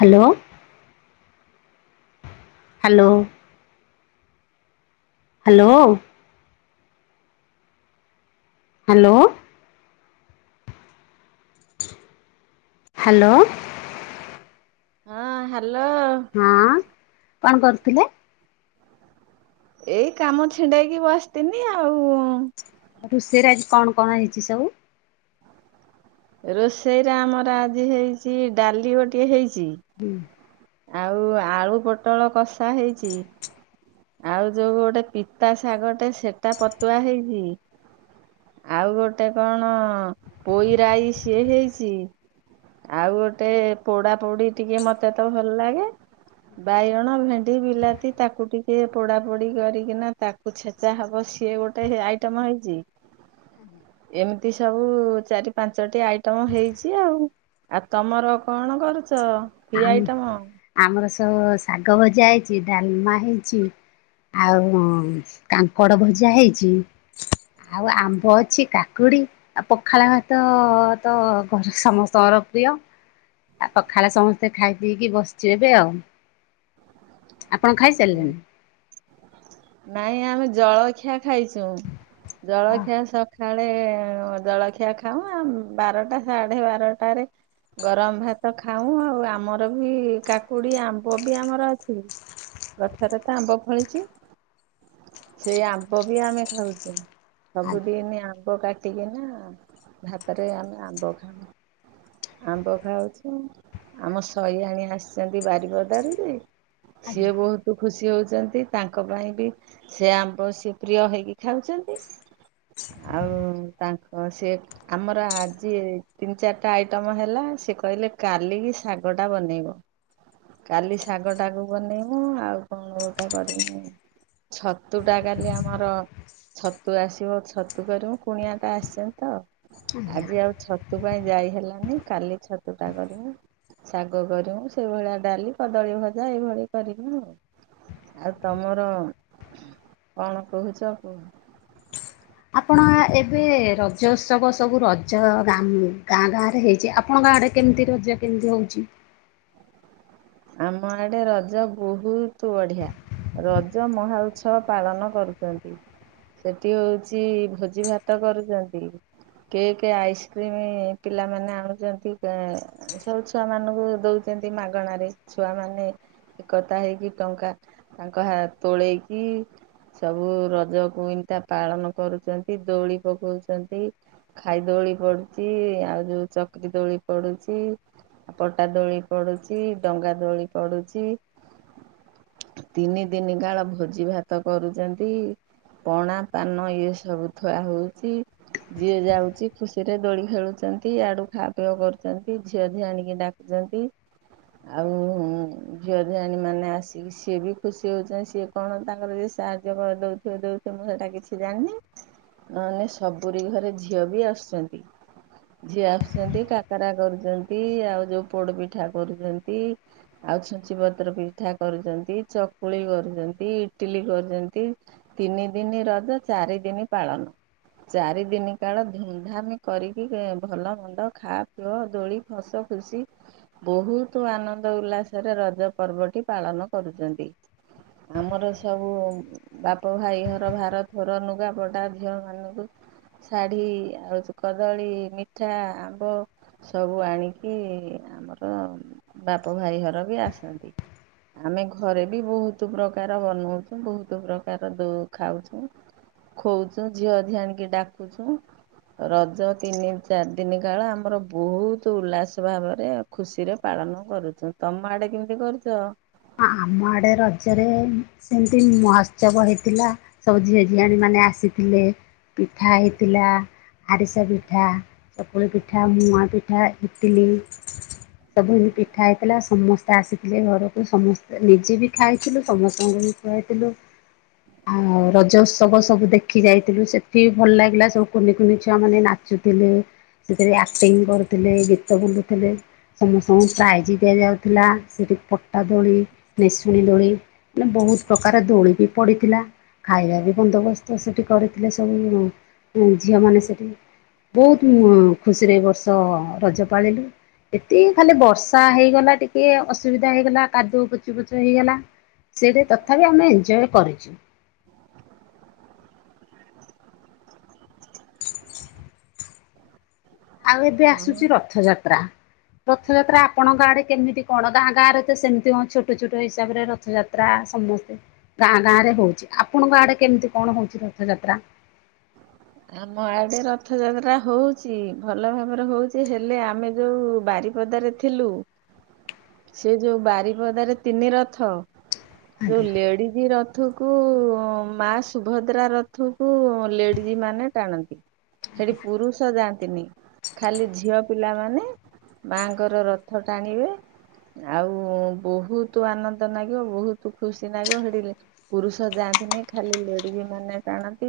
Hello. Hello. Hello. Hello. Hello. ହଁ hello. ହଁ କଣ କରୁଥିଲେ? ଏଇ କାମ ଛିଣ୍ଡେଇକି ବସିଥନି ଆଉ ରୋଷେଇରେ ଆଜି କଣ କଣ ହେଇଛି ସବୁ? ରୋଷେଇରେ ଆମର ଆଜି ହେଇଛି ଡାଲି ଗୋଟିେ ଇଛି ହୁଁ। ଆଉ ଆଳୁ ପୋଟଳ କସା ହେଇଚି ଆଉ ଯୋଉ ଗୋଟେ ପିତା ଶାଗଟେ ସେଟା ପତୁଆ ହେଇଚି ଆଉ ଗୋଟେ କଣ ପୋଇରାଇ ସିଏ ହେଇଚି ଆଉ ଗୋଟେ ପୋଡା ପୋଡି ଟିକେ ମତେ ତ ଭଲ ଲାଗେ ବାଇଗଣ ଭେଣ୍ଡି ବିଲାତି ତାକୁ ଟିକେ ପୋଡା ପୋଡି କରିକିନା ତାକୁ ଛେଚା ହବ ସେ ସିଏ ଗୋଟେ ଆଇଟମ ହେଇଚି ଏମିତି ସବୁ ଚାରି ପାଞ୍ଚଟି ଆଇଟମ ହେଇଚି ଆଉ ଆଉ ତମର କଣ କ ଚ କି ଆମ ଆଇଟମ୍? ଆମର ଶାଗ ଭଜା ହେଇଚି ଡାଲମା ହେଇଚି ଆଉ କାଙ୍କଡ ଭଜା ହେଇଛି। ଆଉ ଆମ୍ବ ଅଛି କାକୁଡି ଆଉ ପଖାଳ ଭାତ ତ ଘର ସମସ୍ତଙ୍କର ପ୍ରିୟ ଆଉ ପଖାଳ ସମସ୍ତେ ଖାଇ ପିଇ କି ବସିଚୁ ଏବେ। ଆପଣ ଖାଇ ସାରିଲେଣି? ନାଇଁ ଆମେ ଜଳଖିଆ ଖାଇଚୁ ଅ ଜଳଖିଆ ସକାଳେ ଜଳଖିଆ ଖାଉ ଆଉ ବାରଟା ସାଢ଼େ ବାରଟାରେ ଗରମ ଭାତ ଖାଉଁ ଆଉ ଆମର ବି କାକୁଡି, ଆମ୍ବ ବି ଆମର ଅଛି। ଗଛରେ ତ ଆମ୍ବ ଫଳିଚି ସେଇ ଆମ୍ୱ ବି ଆମେ ଖାଉଚୁ ଆଜ୍ଞା ସବୁଦିନ୍ ଆମ୍ବ କାଟିକିନା ଭାତ ରେ ଆମେ ଆମ୍ବ ଖାଉ। ଆମ୍ବ ଖାଉଚୁ ଆମ ଶହି ଆଣି ଆସିଛନ୍ତି ବାରିପଦାର ଯେ ସିଏ ଆଜ୍ଞା ବହୁତ ଖୁସି ହୋଉଛନ୍ତି ତାଙ୍କ ପାଇଁ ବି ସେ ଆମ୍ୱ ସିଏ ପ୍ରିୟ ହେଇକି [inaudible] ଆଉ ତାଙ୍କ ସେ ଆମର ଆଜି ତିନି ଚାରିଟା ଆଇ ଉତମ ହେଲା ସେ କହିଲେ କାଲିକି ଶାଗ ଟା ବନେଇବ କାଲି ଶାଗ ଟାକୁ ବନେଇମୁ ଆଉ କଣ ଗୋଟା କରିମୁ ଛତୁ ଟା କାଲି ଆମର ଛତୁ ଆସିବ ଛତୁ କରିବୁ କୁଣିଆ ଟା ଆସିଛନ୍ତି ତ ଆଜ୍ଞା ଆଜି ଆଉ ଛତୁ ପାଇଁ ଯାଇ ହେଲାନି କାଲି ଛତୁ ଟା କରିମୁ। ଶାଗ କରିମୁ ସେଇଭଳିଆ ଡାଲି କଦଳୀ ଭଜା ଏଇଭଳି କରମୁ। ଆଉ ତମର କଣ କହୁଚ କୁ ଆପଣ ଏବେ ରଜ ଉତ୍ସବ ସବୁ ରଜ ଗାଁ ଗାଁ ରେ ହେଇଚି ଆପଣ ଗାଁ କେମିତି ରଜା କେମିତି ହୋଉଚି? ଆମ ଆଡେ ରଜ ବହୁତ ବଢିଆ। ରଜ ମହାଉତ୍ସବ ପାଳନ କରୁଚନ୍ତି। ସେଠି ହୋଉଚି ଭୋଜି ଭାତ କରୁଛନ୍ତି। କେକ୍ ଆଇସ୍କ୍ରିମ ପିଲାମାନେ ଆଣୁଚନ୍ତି ସବୁ ଛୁଆ ମାନଙ୍କୁ ଦୋଉଚ ମାଗଣାରେ ଛୁଆ ମାନେ ଏକତା ହେଇକି ଟଙ୍କା ତାଙ୍କ ହା ତୋଳେଇକି ସବୁ ରଜ କୁଇତା ପାଳନ କରୁଚନ୍ତି ଦୋଳି ପକୋଉଚନ୍ତି ଖାଇ ଦୋଳି ତୋଳି ପଡୁଛି, ଆଉ ଯୋଉ ଚକରିି ତୋଳି ପଡୁଛି ଆଉ ପଟା ଦୋଳି ପଡୁଛି ଡଙ୍ଗା ଦୋଳି ପଡୁଛି ତିନି ଦିନ କାଳ ଭୋଜି ଭାତ କରୁଛନ୍ତି ପଣା ପାନ ଇଏ ସବୁ ଥୁଆ ହଉଚ ଯିଏ ଯାଉଛି, ଖୁସି ରେ ଦୋଳି ଖେଳୁଛନ୍ତି, ଆଡୁ ଖାଆ ପିଆ କରୁଛନ୍ତି, ଝିଅ ଝି ଆଣିକି ଡାକୁଛନ୍ତି ହ ଆଉ ଝିଅ ଜିଣୀ ମାନେ ଆସିକି ସିଏ ବି ଖୁସି ହଉଛନ୍ତି, ସିଏ କଣ ତାଙ୍କର ଯଏ ସାହାଯ୍ୟ କରି ଦଉଥିବଉ ମୁଁ ସେଟା କିଛି ଜାଣିନି ନାନେ ସବୁରି ଘରେ ଝିଅ ବି ଆସୁଛନ୍ତି ଝିଏ ଆସୁଛନ୍ତି କାକରା କରୁଛନ୍ତି, ଆଉ ଯୋଉ ପୋଡ ପିଠା କରୁଛନ୍ତି ଆଉ ଛୁଚି ପତ୍ର ପିଠା କରୁଛନ୍ତି, ଚକୁଳି କରୁଛନ୍ତି ଇଟିଲି କରୁଛନ୍ତି ତିନି ଦିନ ରଜ ଚାରି ଦିନ ପାଳନ ଚାରି ଦିନ କାଳ ଧୁମଧାମ କରିକି ଭଲ ମନ୍ଦ ଖା ପିଅ ଦୋଳି ଫସ ସି ବହୁତ ବତୁ ଆନନ୍ଦ ଉଲ୍ଲାସରେ ରଜ ପର୍ବଟି ପାଳନ କରୁଛନ୍ତି। ଆମର ସବୁ ବାପ ଭାଇ ଘର ଭାର ଥର ଲୁଗା ବଡା ଝିଅ ମାନଙ୍କୁ ଶାଢ଼ୀ ଆଉ କଦଳୀ ମିଠା ଆମ୍ବ ସବୁ ଆଣିକି ଆମର ବାପ ଭାଇ ଘର ବି ଆସନ୍ତି। ଆମେ ଘରେ ବି ବହୁତ ପ୍ରକାର ବନଉଛୁ ବହୁତ ପ୍ରକାର ଖାଉଛୁ ଖୋଉଛୁ ଝିଅ ଆଣିକି ଡାକୁଛୁ ରଜ ତିନି ଚାରି ଦିନ କାଳ ଆମର ବହୁତ ଉଲ୍ଲାସ ଭାବରେ ଖୁସିରେ ପାଳନ କରୁଛୁ ତମ ଆଡେ କେମିତି କରୁଛ? ଆମ ଆଡେ ରଜରେ ସେମତି ମହୋତ୍ସବ ହେଇଥିଲା, ସବୁ ଝିଅ ଝିଅ ଆଣ ମାନେ ମାନେ ଆସିଥିଲେ ପିଠା ହେଇଥିଲା ଆରିସା ପିଠା ଚପଳ ପିଠା, ମୁଆ ପିଠା, ଇଟଲି ସବୁିତି ପିଠା ହେଇଥିଲା ସମସ୍ତେ ଆସିଥିଲେ ଘରକୁ ସମସ୍ତେ ନିଜେ ବି ଖାଇଥିଲୁ, ସମସ୍ତଙ୍କୁ ବି ଖୁଆଇଥିଲୁ ଆଉ ରଜ ଉତ୍ସବ ସବୁ ଦେଖି ଯାଇଥିଲୁ ସେଠି ଭଲ ଲାଗିଲା, ସବୁ କୁନି କୁନି ଛୁଆ ମାନେ ନାଚୁଥିଲେ ସେଥିରେ ଆକ୍ଟିଂ କରୁଥିଲେ ଗୀତ ବୁଲୁଥିଲେ ସମସ୍ତଙ୍କୁ ପ୍ରାଇଜ ଦିଆଯାଉଥିଲା ସେଠି ଆଟା ଦୋଳି ନେସୁଣୀ ଦୋଳି ମାନେ ବହୁତ ପ୍ରକାର ଦୋଳି ବି ପଡ଼ିଥିଲା ଖାଇବା ବି ବନ୍ଦୋବସ୍ତ ସେଠି କରିଥିଲେ, ସବୁ ଝିଅମାନେ ସେଠି ବହୁତ ମୁଁ ଖୁସିରେ ଏ ବର୍ଷ ରଜ ପାଳିଲୁ ଏତି ଖାଲି ବର୍ଷା ହେଇଗଲା ଟିକେ ଅସୁବିଧା ହେଇଗଲା କାଦୁଅ ପଚି ପଚ ହେଇଗଲା ସେଇଟ ତଥାପି ଆମେ ଏଜ କରିଚୁ ଆଉ ଏବେ ହଁ ଆସୁଛି, ରଥଯାତ୍ରା ରଥଯାତ୍ରା ଆପଣଙ୍କ ଆଡେ କେମିତି କଣ ଗାଁ ଗାଁରେ ତ ସେମିତି କ ଛୋଟ ଛୋଟ ହିସାବ ରେ ରଥଯାତ୍ରା ସମସ୍ତେ ଗାଁ ଗାଁ ରେ ହଉଚି, ଆପଣଙ୍କ ଆଡେ କେମିତି କଣ ହଉଛି ରଥଯାତ୍ରା? ଆମ ଆଡେ ରଥଯାତ୍ରା ହଉଚି, ଭଲ ଭାବରେ ହଉଚି ହେଲେ ଆମେ ଯୋଉ ବାରି ବାରିପଦା ରେ ଥିଲୁ ସେ ଯୋଉ ବାରିପଦାରେ ତିନି ରଥ ଯୋଉ ଆଜ୍ଞା ଲେଡିଜ୍ ର ରଥକୁ ମା ସୁଭଦ୍ରା ରଥକୁ ଲେଡ଼ିଜ ମାନେ ଟାଣନ୍ତି ସେଠି ପୁରୁଷ ଯାଆନ୍ତିନି, ଖାଲି ଝିଅ ପିଲାମାନେ ମାଙ୍କର ରଥ ଟାଣିବେ ଆଉ ବହୁତ ଆନନ୍ଦ ଲାଗିବ ବହୁତ ଖୁସି ଲାଗିବ ହେଡିଲ ପୁରୁଷ ଜା ଖାଲି ଲେଡି ମାନେ ଟାଣନ୍ତି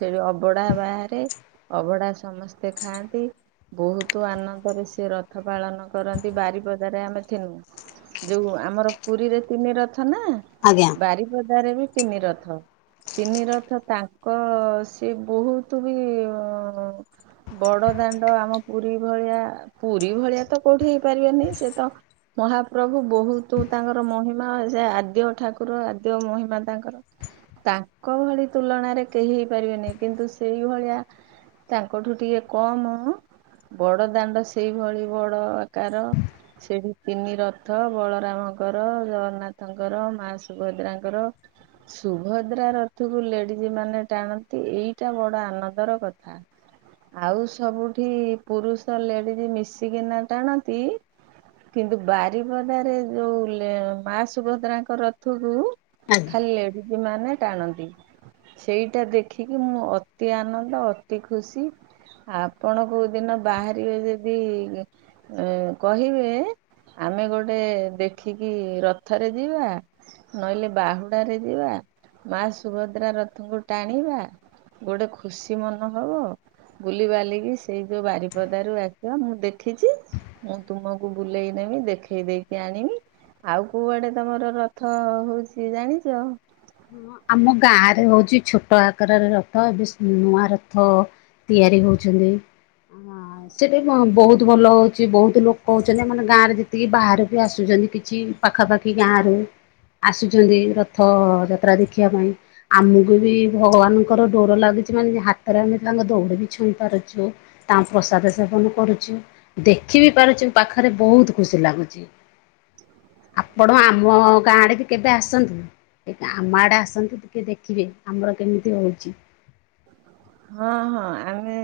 ସେଠି ଅବଢା ବାହାରେ, ଅବଢା ସମସ୍ତେ ଖାଆନ୍ତି ବହୁତ ଆନନ୍ଦରେ ସେ ରଥ ପାଳନ କରନ୍ତି, ବାରିପଜାରେ ଆମେ ଥିନୁ ଯୋଉ ଆମର ପୁରୀରେ ତିନି ର ରଥ ନା ଆଜ୍ଞା। ବାରିପଦାରେ ବି ତିନି ରଥ, ତିନି ରଥ ତାଙ୍କ ସେ ବହୁତ ବି ବଡ ଦାଣ୍ଡ ଆମ ପୁରୀ ଭଳିଆ ପୁରୀ ଭଳିଆ ତ କୋଉଠି ହେଇପାରିବନି ସେ ତ ମହାପ୍ରଭୁ ବହୁତ ତାଙ୍କର ମହିମା ସେ ଆଦ୍ୟ ଠାକୁର ଆଦ୍ୟ ମହିମା ତାଙ୍କର। ତାଙ୍କ ଭଳି ତୁଳନାରେ କେହି ପାରିବେନି, କିନ୍ତୁ ସେଇଭଳିଆ ତାଙ୍କଠୁ ଟିକେ କମ ବଡ ଦାଣ୍ଡ ସେଇଭଳି ବଡ ଆକାର। ସେଠି ତିନି ରଥ ବଳରାମଙ୍କର, ଜଗନ୍ନାଥଙ୍କର, ମା ସୁଭଦ୍ରାଙ୍କର। ସୁଭଦ୍ରା ରଥକୁ ଲେଡିଜ ମାନେ ଟାଣନ୍ତି। ଏଇଟା ବଡ ଆନନ୍ଦର କଥା। ଆଉ ସବୁଠି ପୁରୁଷ ଲେଡିଜ ମିଶିକି ନା ଟାଣନ୍ତି। କିନ୍ତୁ ବାରିପଦାରେ ଯୋଉ ମା ସୁଭଦ୍ରାଙ୍କ ରଥକୁ ଖାଲି ଲେଢିଜ ମାନେ ଟାଣନ୍ତି, ସେଇଟା ଦେଖ ଖିକି ମୁଁ ଅତି ଆନନ୍ଦ ଅତି ଖୁସି। ଆପଣ କୋଉ ଦିନ ବାହାରିବେ ଯଦି ଏନ୍ କହିବେ। ଆମେ ଗୋଟେ ଦେଖିକି ରଥରେ ଯିବା, ନହେଲେ ବାହୁଡାରେ ଯିବା। ମା ସୁଭଦ୍ରା ରଥଙ୍କୁ ଟାଣିବା ଗୋଟେ ଖୁସି ମନ ହବ। ବୁଲି ବାଲିକି ସେଇ ଯୋଉ ବାରିପଦାରୁ ଆସିବା ମୁଁ ଦେଖିଚି ମୁଁ ତୁମକୁ ବୁଲେଇ ନ ଇ ଦେଖେଇ ଦେଇକି ଆଣିବି ଆଉ କୋଉଆଡେ ତମର ରଥ ହଉଚି ଜାଣିଚ? ହଁ ଆମ ଗାଁ ରେ ହଉଚି ଛୋଟ ଆକାରରେ ରଥ, ଏବେ ନୂଆ ରଥ ତିଆରି ତିଆରି ହଉଚନ୍ତି। ସେଟା ବହୁତ ଭଲ ହଉଚି, ବହୁତ ଲୋକ ହଉଚନ୍ତି ଆମର ଗାଁ ରେ ଯେତିକି ବାହାରରୁ ବି ଆସୁଛନ୍ତି କିଛି ପାଖାପାଖି ଗାଁ ର ଆସୁଚନ୍ତି ରଥ ଯାତ୍ରା ଦେଖିବା ପାଇଁ। ଆମକୁ ବି ଭଗବାନଙ୍କର ଡୋର ଲାଗୁଚି ମାନେ ହାତରେ ଆମେ ତାଙ୍କ ଦୌଡ ବି ଛ ଇ ପାରୁଚୁ, ତାଙ୍କ ପ୍ରସାଦ ସେବନ କରୁଚୁ, ଦେଖି ବି ପାରୁଚୁ, ପାଖରେ ବହୁତ ଖୁସି ଲ ଲାଗୁଚି ଆପଣ ଆମ ଗାଁରେ ବି କେବେ ଆସନ୍ତୁ? ଆମ ଆଡେ ଆସନ୍ତୁ ଟିକେ ଦେଖିବେ ଆମର କେମିତି ହଉଚି। ହଁ ହଁ ଆମେ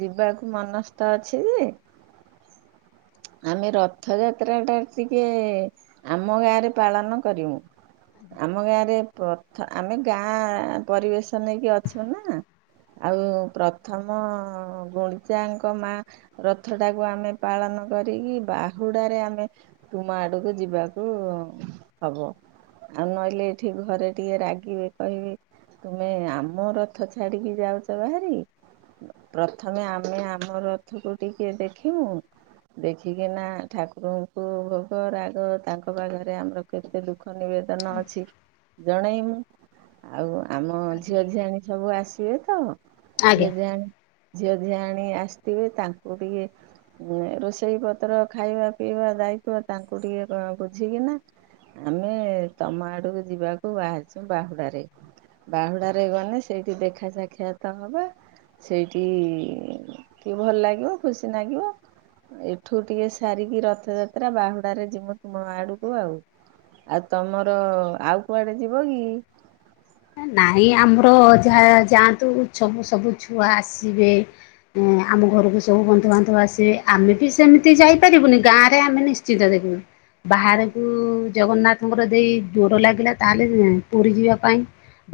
ଯିବାକୁ ମନସ୍ଥ ଅଛି ଯେ ଆମେ ରଥ ଯାତ୍ରା ଟା ଟିକେ ଆମ ଗାଁ ରେ ପାଳନ କରିବୁ। ଆମ ଗାଁରେ ପ୍ରଥ ଆମେ ଗାଁ ପରିବେଶ ନେଇକି ଅଛୁ ନା। ଆଉ ପ୍ରଥମ ଗୁଣ୍ଡିଜାଙ୍କ ମା ରଥଟାକୁ ଆମେ ପାଳନ କରିକି ବାହୁଡାରେ ଆମେ ତୁମ ଆଡକୁ ଯିବାକୁ ହବ। ଆଉ ନହେଲେ ଏଇଠି ଘରେ ଟିକେ ରାଗିବେ କହିବେ ତୁମେ ଆମ ରଥ ଛାଡିକି ଯାଉଚ ବାହାରି? ପ୍ରଥମେ ଆମେ ଆମ ରଥକୁ ଟିକେ ଦେଖିବୁଁ ଦେଖିକିନା ଠାକୁରଙ୍କୁ ଭୋଗ ରାଗ ତାଙ୍କ ପାଖରେ ଆମର କେତେ ଦୁଃଖ ନିଇକି ନ ଅଛି ଜଣେଇମୁ। ଆଉ ଆମ ଝିଅଝିଆଣି ସବୁ ଆସିବେ ତ ଆଜ୍ଞା। ଝିଅ ଝିଆଣି ଝିଅ ଝିଆଣି ଆସିଥିବେ ତାଙ୍କୁ ଟିକେ ହୁଁ ରୋଷେଇ ସେଇ ପତ୍ର ଖାଇବା ପିଇବା ଦାୟିତ୍ଵ ତାଙ୍କୁ ଟିକେ କ କ ବୁଝିକିନା ଆମେ ତମ ଆଡକୁ ଯିବାକୁ ବାହାରିଚୁ ବାହୁଡାରେ। ବାହୁଡାରେ ଗନେ ସେଇଠି ଦେଖା ସାକ୍ଷାତ ହବା। ସେଇଠି ଟିକେ ଭଲ ଲାଗିବ ଖୁସି ନାଗିବ। ଏଠୁ ଟିକେ ସାରିକି ରଥଯାତ୍ରା ବାହୁଡାରେ ଯିମୁ ତୁମ ଆଡକୁ ଆଉ। ଆଉ ତମର ଆଉ କୁଆଡେ ଯିବ କି? ନାଇଁ ଆମର ଯାହା ଯାଆନ୍ତୁ ଛବୁ ସବୁ ଛୁଆ ଆସିବେ ଏଁ ଆମ ଘରକୁ ସବୁ ବନ୍ଧୁ ବାନ୍ଧବ ଆସିବେ, ଆମେ ବି ସେମିତି ଯାଇପାରିବୁନି ଗାଁ ରେ ଆମେ ନିଶ୍ଚିିତ ଦେଖିବୁ। ବାହାରକୁ ଜଗନ୍ନାଥଙ୍କର ଦେଇ ଡୋର ଲାଗିଲା ତାହେଲେ ପୁରୀ ଯିବା ପାଇଁ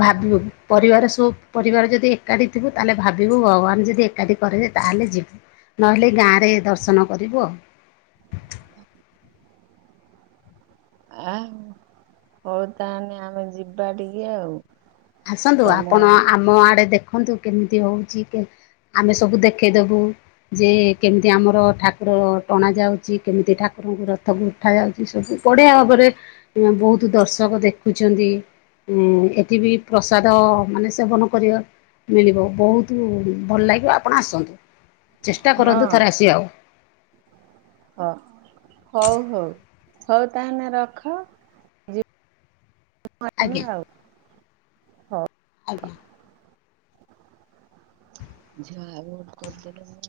ଭାବିବୁ ପରିବାର ସୋ ପରିବାର ଯଦି ଏକାଠି ଥିବୁ ତାହେଲେ ଭାବିବୁ ଭଗବାନ ଯଦି ଏକାଠି କରେଇବେ ତାହେଲେ ଯିବୁ। ନହେଲେ ଗାଁରେ ଦର୍ଶନ କରିବୁ ଆଉ। ଆ ହଉ ତାହାନେ ଆମେ ଯିବା ଟିକେ ଆଉ। ଆସନ୍ତୁ ତମ ଆପଣ ଆଡେ ଆମ ଆଡେ ଦେଖନ୍ତୁ କେମିତି ହଉଛି କେ ଆମେ ସବୁ ଦେଖେଇଦବୁ ଯେ କେମିତି ଆମର ଠାକୁର ଟଣା ଯାଉଛି କେମିତି ଠାକୁର ରଥକୁ ଉଠା ଯାଉଛି ସବୁ ବଢିଆ ଭାବରେ ବହୁତ ଦର୍ଶକ ଦେଖୁଛନ୍ତି। ଉଁ ଏଠି ବିି ପ୍ରସାଦ ମାନେ ସେବନ କରିବା ମିଳିବ ବହୁତ ଭଲ ଲାଗିବ ଆପଣ ଆସନ୍ତୁ। ଚେଷ୍ଟା କରନ୍ତୁ ହଁ ଥରେ ଆସିବାକୁ ହ ହଉ ହଉ। ହଉ ତାହାନେ ରଖ। ଆମ ଆଜ୍ଞା ଆଉ ହଉ ଆଜ୍ଞା। ହ। ଝା ବନ୍ଦ କଦଲେ ମୁ